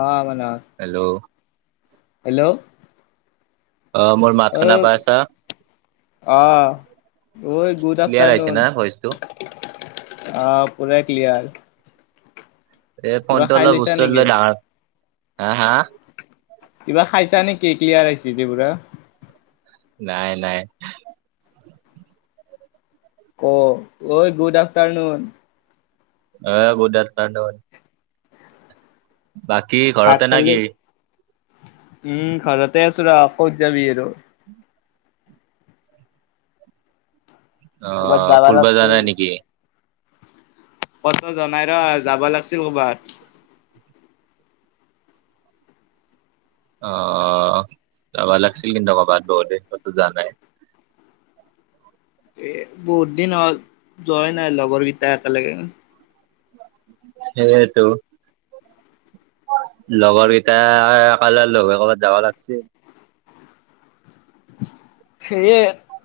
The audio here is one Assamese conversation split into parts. অ ম হেল্ল' হেল্ল' মোৰ মাত শুনা আহ পাইছা আহ গুড ক্লিয়াৰ আহিছে আফ্টাৰনন না ভইচটো আহ পুৰা ক্লিয়াৰ। এই কিবা ফোনটো খাই অলপ লৈছা ওচৰত নেকি? লৈ ডাঙৰ। হা হা কিবা খাইছা নেকি ক্লিয়াৰ আহিছ যে পুৰা নাই নাই অ ঐ গুড আফ্টাৰনুন। অঁ গুড আফ্টাৰ্ণুন বাকী ভাত ঘৰতে নে খালি কি? উম ঘৰতে আছো ৰ ক'ত যাবি আৰু। অ ক'বাত যাবা ফুৰব যোৱা নাই নেকি? পত ত জনাই ৰ যাব লাগিছিল ক'বাত। আহ যাবা লাগিছিল কিন্তু কবাত বহুত দিন কতো জা নাই। এ বহুত দিন হল যোৱাই নাই লগৰ কেইটা একেলগে। সেইটো লগৰ কেইটাই লগ হয় কবাত যাব লাগছিল। সেয়ে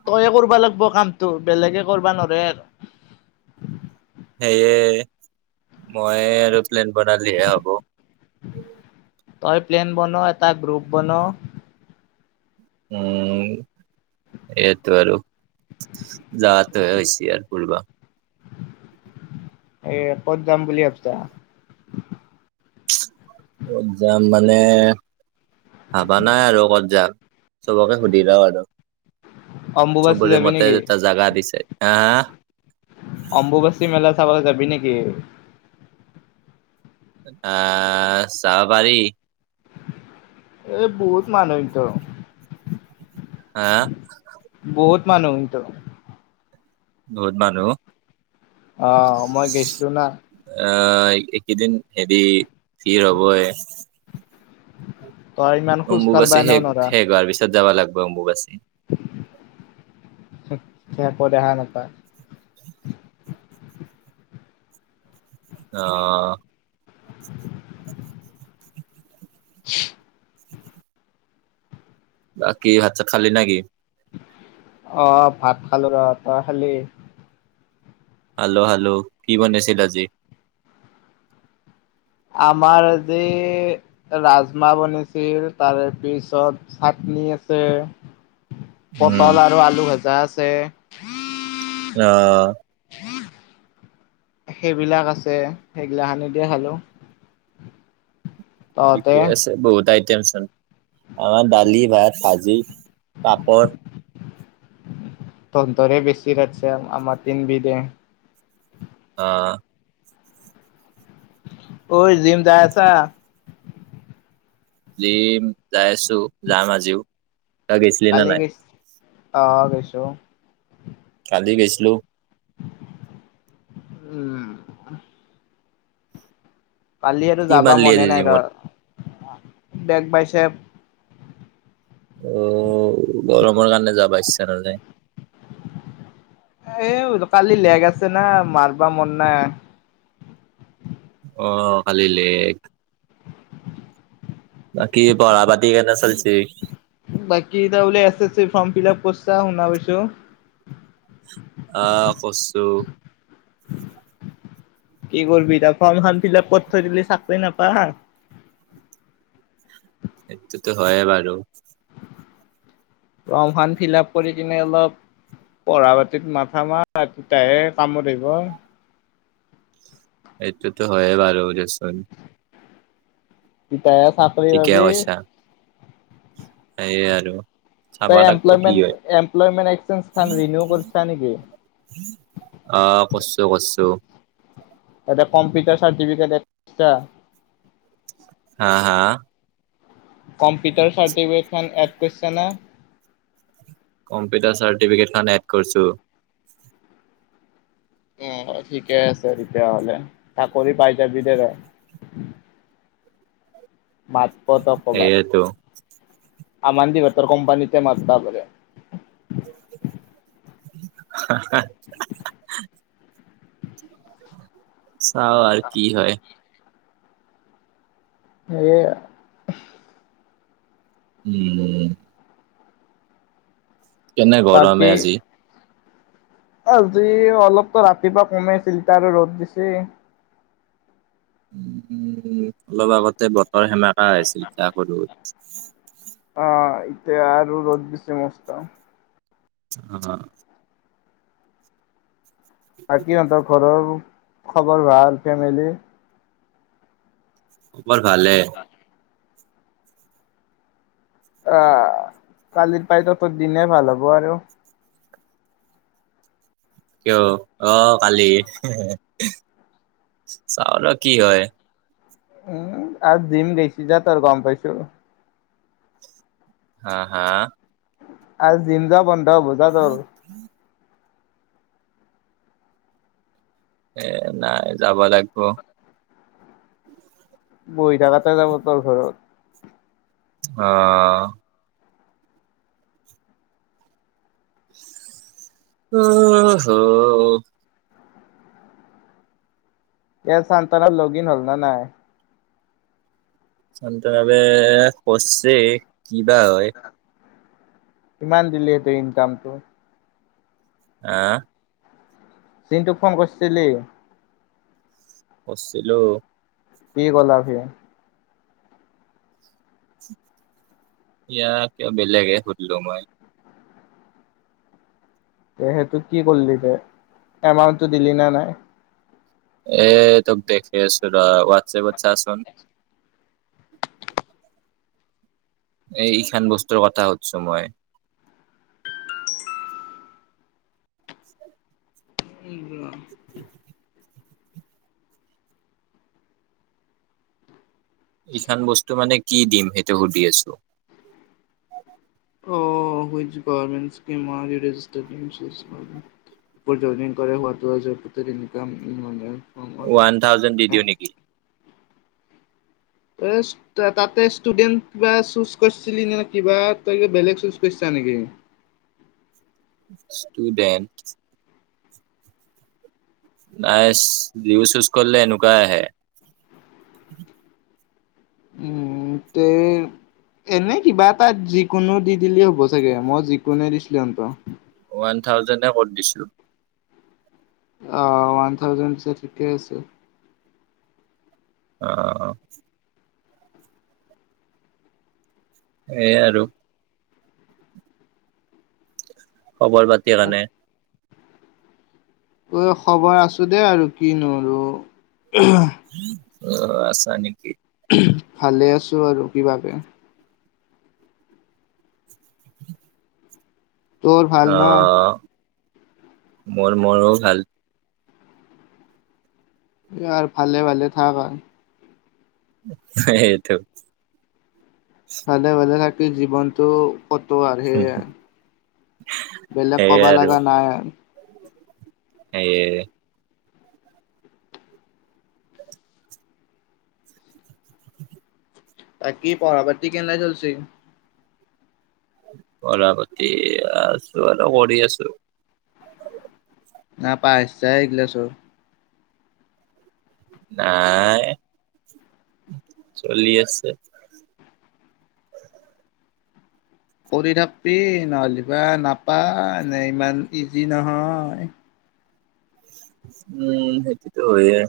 তয়ে কৰিবা লাগিব কামটো বেলেগে কৰিবা নৰে আৰু। সেয়ে মই আৰু প্লেন বনাইলিহে হব। তই প্লেন বন এটা গ্ৰুপ বন। উম সেইটো আৰু যোৱাটোহে হৈছে আৰু ফূৰবা এ ক'ত যাম বুলি ভাবিছা। কত যাম মানে ভাবা নাই আৰু কত যাম চবকে সুধি লও আৰু অম্বুবাচী চবৰে যাবি মতে এটা জাগা দিছে আহ আহ।। অম্বুবাসি মেলা চাব যাবি নেকি? কে আহ চাব পাৰি। এই বহুত মানুহ হয় ত আহ মানুহটো বহুত মানুহ। অ' মই গেছিলো না! আহ এইকেইদিন হেৰি থিৰ হ'বই । তই ইমান খোজ কাঢ়বা অম্বুবাচী এনেও শেষ, নৰা, শেষ হোৱাৰ পিছত যাবা লাগব অম্বুবাচী। একো দেখা নাপায় । অ'। [inaudible] বাকি ভাত-চাত খালি নেকি? অ' ভাত খালো ৰ। তই খালি? হেল্ল, হেল্ল, কি বনাইছিল আজি? আমাৰ আজি ৰাজমাহ বনাইছিল, তাৰেপিছত চাটনি আছে। উম পটল আৰু আলু ভজা আছে । [unintelligible] অ'। সেইবিলাক আছে, সেইগিলাখনে দিয়ে খালোঁ। ঠিকেই আছে। বহুত আ আমাৰ দালি, ভাত, ভাজি, পাপৰ। তহঁতৰে বেছি ৰান্ধছে, আমাৰ তিনবিধে । অ'। অ' জিম যাই আছা? জিম, যাই আছো, যাম আজিও । তই গেছিলি নে কালি নাই? গৈছ অ' গৈছো । কালি গৈছিলো । উম। কালি এটো যাবা কিমান লি মনে আজি নাই জিমত ধৰ । Back bicep. অ' গৰমৰ কাৰণে যাব ইচ্ছা নাযায়। এই কালি লেগ আছে না, মাৰবা মন নাই । অ' কালি লেগ। বাকী পঢ়া-পাতি কেনে চলছে? বাকী তই বোলে এছ-এছ-চি ফৰ্ম ফিলাপ কৰিছা, শুনা পাইছো। আহ কৰচো কি কৰিবি এতিয়া, ফৰ্মখন ফিলাপ কৰি থৈ দিলি চাকৰি নাপা। সেইটোতো হয় বাৰু। ফৰ্মখন ফিলাপ কৰি কিনে অলপ পঢ়া-পাতিত মাথা মাৰ, তেতিয়াহে কামত আহিব । এইটোতো হয়ে বাৰু দেচোন । তেহে চাকৰি পাবি । সেয়া আৰু চাব তই লাগিব কি এমপ্লয়মেণ্ট হয়! এমপ্লয়মেণ্ট এক্সচেঞ্জ খন ৰিনিউ কৰিছা নেকি? অ' কৰছো কৰছো। এটা কম্পিউটাৰ চাৰ্টিফিকেট। হা হা। কম্পিউটাৰ চাৰ্টিফিকেটখন এড কৰিছে না। কম্পিউটাৰ চাৰ্টিফিকেট খ এড কৰিছো। অ ঠিকে আছে তেতিয়াহলে চাকৰি পাই যাবি দে বাই। বাত পতপবাত। সেয়েতো আমমান দিবত কম্পানীতে মাজটা ব। হ। চাও আৰু কি হয়। এই। উম। কেনে বাকী গৰমে আজি। আজি অলপতো ৰাতিপুৱা কমাইছিল তাৰ আৰু ৰ'দ দিছে। উ লবাবত। ততে বতৰ সেমেকা আছিলা, কৰোত। উম। অ ইতেয়া আৰু ৰ'দ বি সমস্তা। হ। সিহঁতৰ ঘৰৰ, খবৰ ভাল ফেমিলি। বৰ ভালে। আহ, কালিৰ পাই তত দিনে ভাল হ'ব আৰু। কিয়, অ কালি, চাওল কি হয়। উম আৰু দিম গৈছি যা ত আৰু গম পাইছো। হা হা। আজ জিমজা বন। ন মজা ন আৰু। এ নাই যাব লাগিব। বহি থাকাতে যাব তোৰ ঘৰত। আহ। আহ হ। ইয়াত চান্তান লগইন হ'ল ন নাই। চানটাৰা ভাৱে বচছে। কিবা হয়। কিমান দিলেহেতে, ইনকামটো। আহ। চিনন্তুোক ফোন কৰিছিলি। বছিলো। কি ক'লা ভি। ইয়া ক বেলেগে খুদলো মই। তে সেইটো কি কৰিলি, দে এমাউন্টটো দিলি নে নাই। এ তো়ক দেখাই আছোঁ ৰহ ৱাট ৱাটচেপট চা চোঁন। [inaudible] এই ই খান বস্তুৰ কথা কৈছো মই [inaudible] উ [inaudible] এইখান বস্তু মানে কি দিম সেইটো সুধি আছোঁ স্ানে [unintelligible] ৱান থাউজেন্ড দি দিওঁ নেকি? ইছ তাতে ষ্টুডেন্ট কিবা চুজ কৰিছিলি নে নহ কিবা তই কিবা বেলেগ চুজ কৰিছা নেকি? ষ্টুডেণ্ট নাইচ ভিউজ চুজ কৰিলে এনেকুৱাই আহে উম এনে কিবা এটা যিকোনো দি দিলে হ'ব চাগে মই যিকোঁনো দিছিলো সিহঁতক। ওৱান থাউজেণ্ডে কত দিছোঁ- অঁ, ওৱান থাউজেণ্ড যে ঠিকে আছে অ সেইয়া আৰু। খবৰ বাদ আনে- উম খবৰ আছো দেই আৰু কি নো আৰু অ, হহঁ- অহঁ আছা নেকি? ভালে আছো আৰু কি ভাবে তোৰ ভাল নহঁ? মৰ মোৰোঁ ভাল। আহঁ, ভালে ভালে থাক আৰু সেইটো ভালে ভালে থাক। গোটে জীৱনটো। কতোঁ আৰু সেয়ে বেলেগ সেইয়ে কবা আৰু লগা নাই। সেয়ে। তাক কি পৰৱৰ্তী কেনে চলচি। পঢ়া পাতি আছো আৰু কৰি আছোঁ। নাপায় চাইগিলা চোন নাই চলি আছে। কৰি থাকবি নহ'লে বা নাপা নে ইমান ইজি নহয় উম সেইতটো হয় এ।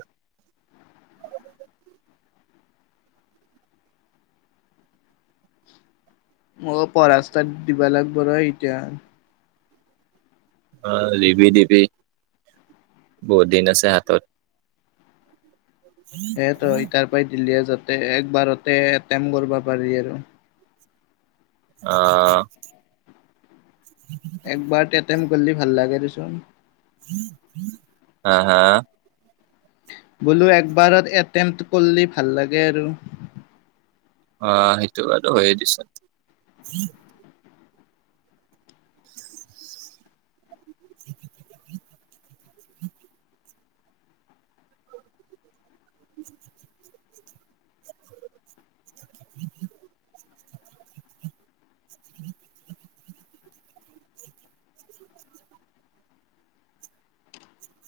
মইও, পঢ়া ইস্তাত দিবা লাগব আৰু এতিয়া- অঁ, দিবি দিবি বহুত দিন আছে হাঁতত- এত তই তাৰ পৰা দিল্লিয়ে যাতে একবাৰতে এটেম কৰিব পাৰি আৰু। অহঁ। একবাৰ তে। এটেম কৰিলে ভাল লাগে দেচোন। হা হা। বোলো একবাৰত এটেমপ্ত কৰিলে ভাল লাগে আৰু। অহ সেইটো বাৰু হয়ে দেচোন [unintelligible] উ [unintelligible] উ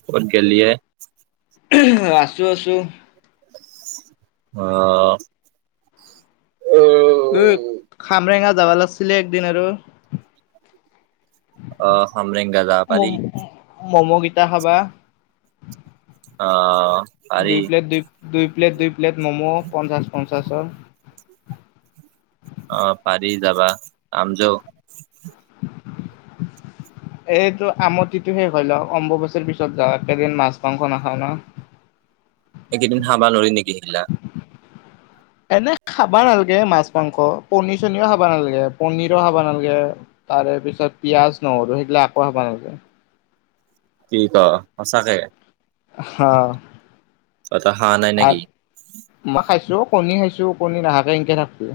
কত গলিয়ে এহ আছো আছো। অহ। এ খামৰেঙাত যাবা লাগছিলে একদিন আৰু। অ হমৰিং যাব মম পাৰি। ম'ম'কেইটা খাবা। অ। পাৰি দুই প্লেট দুই দুই। প্লেট দুই প্লেট ম'ম' পঞ্চাছ পঞ্চ তাৰছত অ পাৰি যাবা আম যও। এইটো আমঠিটো শেষ হয় লক অম্বুবচিৰ পিছত যাওঁ একেদিন মাছ মাংস নাখাও ন। একেদিন খাবা নৰি নেকি কেলা। এনে খাবা নালাগে মাছ মাংস পনিৰ চনীও খাব নালাগে পনিৰো খাব নালাগে তাৰে পিছত পিয়াজ নহৰু সেইবিলাক আকো খাব নালাগে। ঠিক আ আছা কেই। হ আটা হা নাই নেকি। ম মই খাইছো কণী খাইছো কণী নাহাকে এনকে থাকবি।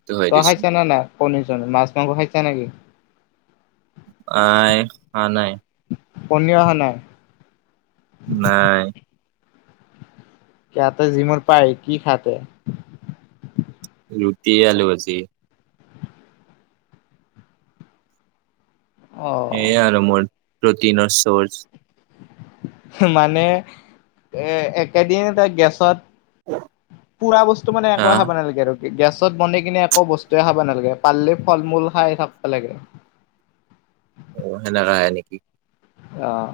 অ। হয় ত দেচোন আহাইছে ন না। পনীৰ চনীৰ মাছ মাংস খাইছা নেকি। এই আহা নাই। পানী পিয়া অহা নাই। নাই। ইয়াতে জিমৰ পা আই কি খাতে। ৰুতি আলুু ভাজি। অ এয়া আৰু মোৰ। প্ৰটিনৰ ছৰ্জ। মানে এ একেদিন এটা গেছত। পুৰা বস্তু মানে হা এইটোৱে খাব নালাগে আৰু। গেছত বনাই কিনে একো বস্তুৱে খাব নালাগে। পালিলে ফল মূল খাই থাকিব লাগে। অ সেনেকা হয় নেকি অহ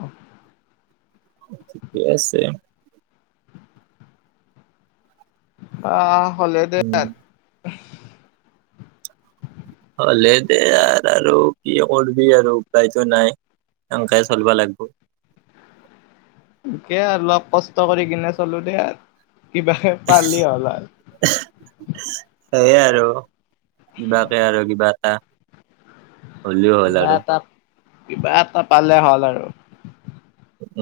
ঠিকে আছে অ হলে উম [unintelligible] হলে দে আৰু আৰু কি কৰিববি আৰু উপায়তো নাই সকাই চলিবা লাগিব। কে আৰু অলপ কষ্ট কৰি কিনে চলো দেই আৰু কিবাে পালি হ'ল সেইয়ে আৰু কিবাকে আৰু কিবা এটা হলও হল কিবা আৰু এটা কিবা এটা পালে হ'ল আৰু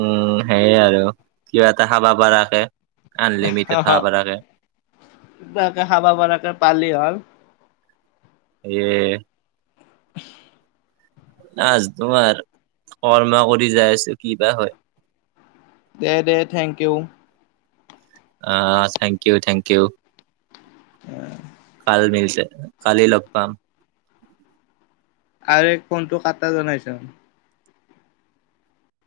উম সেইয়ে আৰু কিবা এটা খাবা পৰাকে তাকে খাবা বকে পালি হ এ আজ তোমাৰ কৰ্মা কৰি যাই আছো কি বাা হয় দে দে থেংক ইউ অ থেংক ইউ থেংক ইউ উ কাল মিলছে কালি লগ পাম। আৰু ফোনটো কটা জনাইছ।